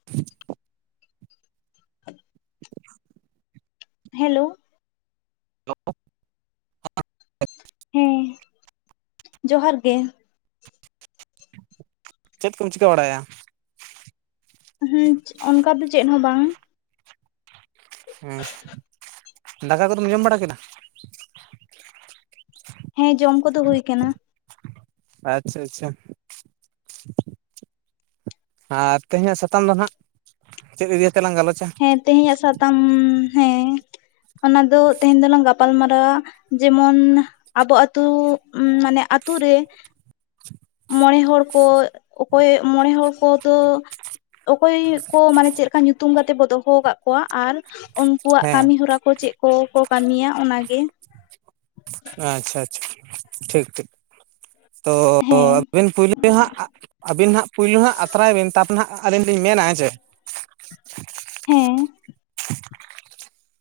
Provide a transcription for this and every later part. [inaudible] [inaudible] Hello [inaudible] ᱦᱮᱸ ᱡᱚᱦᱟᱨ ᱜᱮ ᱪᱮᱫ ᱠᱚᱢ ᱪᱤᱠᱟᱹ ᱵᱟᱲᱟᱭᱟ? ᱦᱮᱸ ᱚᱱᱠᱟ ᱫᱚ ᱪᱮᱫ ᱦᱚᱸ ᱵᱟᱝ। ᱦᱮᱸ, ᱫᱟᱠᱟ ᱠᱚᱫᱚᱢ ᱡᱚᱢ ᱵᱟᱲᱟ ᱠᱮᱫᱟ? ᱦᱮᱸ ᱡᱚᱢ ᱠᱚᱫᱚ ᱦᱩᱭ ᱠᱟᱱᱟ। ᱟᱪᱪᱷᱟ ᱟᱪᱪᱷᱟ ᱟᱨ ᱛᱮᱦᱮᱧᱟᱜ ᱥᱟᱛᱟᱢ ᱫᱚ ᱱᱟᱜ ᱪᱮᱫ ᱤᱫᱤᱭᱟᱹ ᱛᱮᱞᱟᱝ ᱜᱟᱞᱚᱪᱟ? ᱦᱮᱸ ᱛᱮᱦᱮᱧᱟᱜ ᱥᱟᱛᱟᱢ ᱦᱮᱸ ᱚᱱᱟ ᱫᱚ ᱛᱮᱦᱮᱧ ᱫᱚᱞᱟᱝ ᱜᱟᱯᱟᱞ ᱢᱟᱨᱟᱨᱟᱣᱟ ᱡᱮᱢᱚᱱ ᱟᱵᱚ ᱟᱛᱩ ᱢᱟᱱᱮ ᱟᱛᱩ ᱨᱮ ᱢᱚᱬᱮ ᱦᱚᱲ ᱠᱚ ᱚᱠᱚᱭ ᱢᱚᱬᱮ ᱦᱚᱲ ᱠᱚᱫᱚ ᱚᱠᱚᱭ ᱠᱚ ᱢᱟᱱᱮ ᱪᱮᱫ ᱞᱮᱠᱟ ᱧᱩᱛᱩᱢ ᱠᱟᱛᱮ ᱛᱮᱵᱚ ᱫᱚᱦᱚ ᱠᱟᱜ ᱠᱚᱣᱟ, ᱟᱨ ᱩᱱᱠᱩᱣᱟᱜ ᱦᱮᱸ ᱠᱟᱹᱢᱤ ᱦᱚᱨᱟ ᱠᱚ ᱪᱮᱫ ᱠᱚ ᱠᱚ ᱠᱟᱹᱢᱤᱭᱟ ᱚᱱᱟ ᱜᱮ, ᱟᱪᱪᱷᱟ ᱟᱪᱪᱷᱟ ᱴᱷᱤᱠ ᱴᱷᱤᱠ, ᱛᱚ ᱦᱮᱸ ᱟᱹᱵᱤᱱ ᱯᱳᱭᱞᱳ ᱦᱟᱸᱜ ᱟᱹᱵᱤᱱ ᱦᱟᱸᱜ ᱯᱳᱭᱞᱩ ᱦᱟᱸᱜ ᱟᱛᱨᱟᱭ ᱵᱤᱱ ᱛᱟᱯᱨᱮ ᱦᱟᱸᱜ ᱟᱹᱞᱤᱧ ᱞᱤᱧ ᱢᱮᱱᱟ ᱦᱮ ᱥᱮ᱾ ᱦᱮᱸ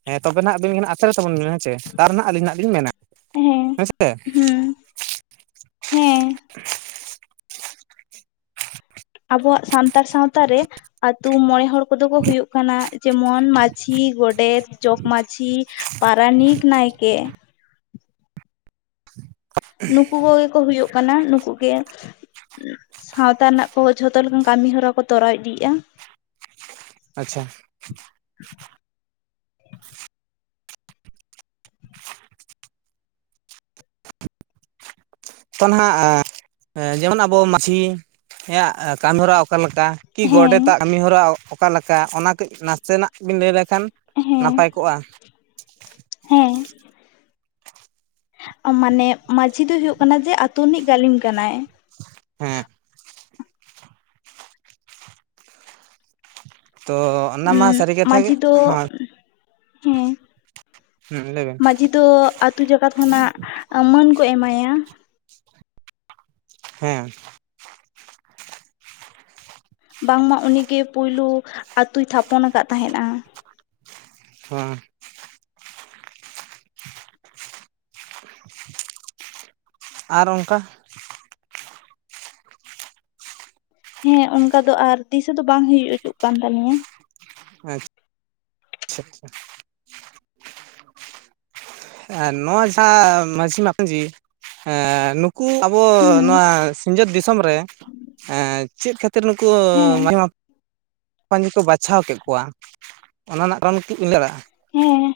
ᱦᱮᱸ ᱛᱚᱵᱮ ᱱᱟᱜ ᱟᱵᱤᱱᱜ ᱟᱛᱨᱮ ᱛᱟᱵᱚᱱ ᱵᱮᱤᱱ ᱦᱮᱸᱥᱮ ᱛᱟᱨ ᱱᱟᱸᱜ ᱟᱹᱞᱤᱧ ᱦᱟᱸᱜ ᱞᱤᱧ ᱢᱮᱱᱟ᱾ ᱦᱮᱸ ᱥᱮ ᱾ ᱦᱩᱸ ᱦᱮᱸ, [unintelligible] ᱟᱵᱚᱣᱟᱜ ᱥᱟᱱᱛᱟᱲ ᱥᱟᱶᱛᱟᱨᱮ ᱟᱛᱳ ᱢᱚᱬᱮ ᱦᱚᱲ ᱠᱚᱫᱚ ᱠᱚ ᱦᱩᱭᱩᱜ ᱠᱟᱱᱟ ᱡᱮᱢᱚᱱ ᱢᱟᱪᱷᱤ ᱜᱚᱰᱮᱛ ᱡᱚᱜ ᱢᱟᱪᱷᱤ ᱯᱟᱨᱟᱱᱤᱠ ᱱᱟᱭᱠᱮ ᱾ ᱱᱩᱠᱩ ᱠᱚᱜᱮ ᱠᱚ ᱦᱩᱭᱩᱜ ᱠᱟᱱᱟ ᱱᱩᱠᱩ ᱜᱮ ᱥᱟᱶᱛᱟ ᱨᱮᱱᱟᱜ ᱠᱚ ᱡᱷᱚᱛᱚ ᱞᱮᱠᱟᱱ ᱠᱟᱹᱢᱤ ᱦᱚᱨᱟ ᱠᱚ ᱛᱚᱨᱟᱣ ᱤᱫᱤᱭᱜᱼᱟ ᱾ ᱟᱪᱪᱷᱟ ᱾ ᱛᱚ ᱱᱟᱦᱟᱸᱜ ᱡᱮᱢᱚᱱ ᱟᱵᱚ ᱢᱟᱺᱡᱷᱤᱭᱟᱜ ᱠᱟᱹᱢᱤᱦᱚᱨᱟ ᱚᱠᱟᱮ ᱞᱮᱠᱟ? ᱠᱤ ᱦᱮᱸ ᱜᱚᱰᱮᱛᱟᱜ ᱠᱟᱹᱢᱤ ᱦᱚᱨᱟ ᱚᱠᱟ ᱞᱮᱠᱟ ᱚᱱᱟ ᱠᱟᱹᱡ ᱱᱟᱥᱮᱱᱟᱜ ᱵᱤᱱ ᱞᱟᱹᱭ ᱞᱮᱠᱷᱟᱱ ᱦᱮᱸ ᱱᱟᱯᱟᱭᱜ ᱠᱚᱜᱼᱟ? ᱦᱮᱸ ᱾ ᱢᱟᱱᱮ ᱢᱟᱺᱡᱷᱤ ᱫᱚᱭ ᱦᱩᱭᱩᱜ ᱠᱟᱱᱟ ᱡᱮ ᱟᱛᱩ ᱨᱤᱱᱤᱡ ᱜᱟᱹᱞᱤᱢ ᱠᱟᱱᱟᱭ ᱾ ᱦᱮᱸ ᱾ ᱛᱚ ᱚᱱᱟ ᱦᱩᱸ ᱢᱟ ᱥᱟᱹᱨᱤ ᱠᱟᱛᱷᱟ ᱜᱮ ᱢᱟᱹᱡᱷᱤ ᱫᱚ ᱦᱳᱭ ᱦᱮᱸ ᱦᱮᱸ ᱞᱟᱹᱭ ᱵᱮᱱ ᱢᱟᱡᱷᱤ ᱫᱚ ᱟᱛᱩ ᱡᱟᱠᱟᱛ ᱠᱷᱚᱱᱟᱜ ᱚᱢᱚᱱ ᱠᱚ ᱮᱢᱟᱭᱟ, ᱦᱮᱸ ᱾ ᱵᱟᱝᱢᱟ ᱩᱱᱤᱜᱮ ᱯᱩᱭᱞᱩ ᱟᱛᱩᱭ ᱛᱷᱟᱯᱚᱱ ᱟᱠᱟᱫ ᱛᱟᱦᱮᱸᱫ-ᱟ ᱾ [unintelligible] ᱟᱨ ᱚᱱᱠᱟ ᱦᱮᱸ ᱚᱱᱠᱟ ᱫᱚ ᱟᱨ ᱫᱤᱥᱟᱹ ᱦᱚᱸ ᱫᱚ ᱵᱟᱝ ᱦᱩᱭ ᱦᱚᱪᱩᱜ ᱠᱟᱱ ᱛᱟᱞᱤᱧᱟ ᱾ ᱟᱪᱪᱷᱟ ᱟᱪᱪᱷᱟ ᱟᱪᱪᱷᱟ ᱾ ᱱᱚᱣᱟ ᱡᱟᱦᱟᱸ ᱢᱟᱡᱷᱤ ᱢᱟᱡᱷᱤ ᱮ ᱩᱱᱠᱩ ᱟᱵᱚ ᱦᱩᱸ ᱱᱚᱣᱟ ᱥᱤᱧᱚᱛ ᱫᱤᱥᱚᱢ ᱨᱮ ᱮᱸ ᱪᱮᱫ ᱠᱷᱟᱹᱛᱤᱨ ᱱᱩᱠᱩ ᱦᱮᱸ [inaudible] ᱠᱚ ᱵᱟᱪᱷᱟᱣ ᱠᱮᱜ ᱠᱚᱣᱟ ᱚᱱᱟ ᱨᱮᱱᱟᱜ ᱠᱟᱨᱚᱱ ᱠᱤ ᱵᱤᱱ ᱞᱟᱭ ᱫᱟᱲᱮᱭᱟᱜᱼᱟ ᱾ ᱦᱮᱸ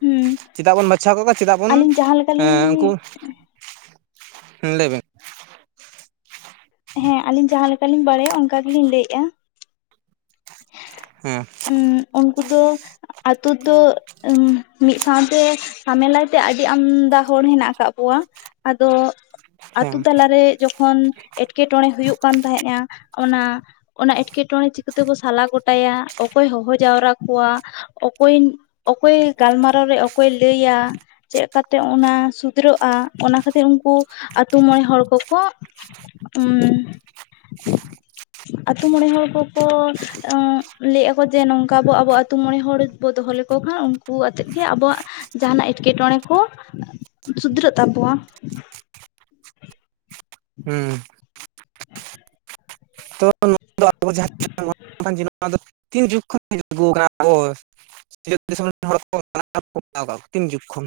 ᱦᱩᱸ ᱾ ᱪᱮᱫᱟᱜ ᱵᱚᱱ ᱵᱟᱪᱷᱟᱣ ᱠᱚᱟᱜᱣᱟ ᱪᱮᱫᱟᱜ ᱵᱚᱱ ᱞᱮᱠᱟᱞᱤᱧ ᱩᱱᱠᱩ ᱞᱟᱹᱭᱵᱮᱱ, ᱦᱮᱸ ᱟᱞᱤᱧ ᱡᱟᱸᱦᱟ ᱞᱮᱠᱟᱞᱤᱧ ᱵᱟᱲᱟᱭᱟ ᱚᱱᱠᱟ ᱜᱮᱞᱤᱧ ᱞᱟᱹᱭᱮᱜᱼᱟ ᱾ ᱦᱮᱸ ᱩᱱᱠᱩ ᱫᱚ ᱟᱛᱳ ᱫᱚ ᱢᱤᱫ ᱥᱟᱶᱛᱮ ᱟᱢᱮᱞᱟᱭ ᱛᱮ ᱟᱹᱰᱤ ᱟᱢᱫᱟ ᱦᱚᱲ ᱦᱮᱱᱟᱜ ᱠᱟᱜ ᱠᱚᱣᱟ, ᱟᱫᱚ ᱟᱛᱳ ᱦᱮᱸ ᱛᱟᱞᱟᱨᱮ ᱡᱚᱠᱷᱚᱱ ᱮᱴᱠᱮᱴᱚᱬᱮ ᱦᱩᱭᱩᱜ ᱠᱟᱱ ᱛᱟᱦᱮᱸᱼᱟ ᱚᱱᱟ ᱚᱱᱟ ᱮᱸᱴᱠᱮᱴᱚᱬᱮ ᱪᱤᱠᱟᱹᱛᱮᱵᱚ ᱥᱟᱞᱟ ᱜᱚᱴᱟᱭᱟ ᱚᱠᱚᱭ ᱦᱚᱦᱚ ᱡᱟᱣᱨᱟ ᱠᱚᱣᱟ ᱚᱠᱚᱭ ᱚᱠᱚᱭ ᱜᱟᱞᱢᱟᱨᱟᱣ ᱨᱮ ᱚᱠᱚᱭᱮ ᱞᱟᱹᱭᱟ, ᱪᱮᱫ ᱠᱟᱛᱮ ᱚᱱᱟ ᱥᱩᱫᱷᱨᱟᱹᱜᱼᱟ ᱚᱱᱟ ᱠᱷᱟᱹᱛᱤᱨ ᱩᱱᱠᱩ ᱟᱛᱳ ᱢᱚᱬᱮ ᱦᱚᱲ ᱠᱚᱠᱚ ᱩᱸ ᱟᱛᱩ ᱢᱚᱬᱮ ᱦᱚᱲ ᱠᱚᱠᱚ ᱟᱸ ᱞᱟᱹᱭᱮᱜ ᱟᱠᱚ ᱡᱮ ᱱᱚᱝᱠᱟ ᱵᱚ ᱟᱵᱚ ᱟᱛᱳ ᱢᱚᱬᱮ ᱦᱚᱲ ᱵᱚ ᱫᱚᱦᱚ ᱞᱮᱠᱚ ᱠᱷᱟᱱ ᱩᱱᱠᱩ ᱟᱛᱮᱫ ᱜᱮ ᱟᱵᱚᱣᱟᱜ ᱡᱟᱦᱟᱱᱟᱜ ᱮᱴᱠᱮᱴᱚᱸᱬᱮ ᱠᱚ ᱥᱩᱫᱷᱨᱟᱹᱜ ᱛᱟᱵᱚᱣᱟ ᱾ ᱦᱩᱸ ᱾ ᱛᱚ ᱱᱩᱠᱩ ᱫᱚ ᱟᱠᱚ ᱡᱟᱦᱟᱸ [unintelligible] [inaudible] ᱱᱚᱣᱟ ᱫᱚ ᱛᱤᱱ ᱡᱩᱜᱽ ᱠᱷᱚᱱ [inaudible] ᱟᱹᱜᱩ ᱟᱠᱟᱱᱟ ᱦᱳᱭ ᱾ ᱥᱤᱭᱟᱹᱛ ᱫᱤᱥᱚᱢ ᱨᱮᱱ ᱦᱚᱲ ᱠᱚ [unintelligible] ᱦᱟᱛᱟᱣ ᱠᱟᱜ ᱠᱚ ᱛᱤᱱ ᱡᱩᱜᱽ ᱠᱷᱚᱱ?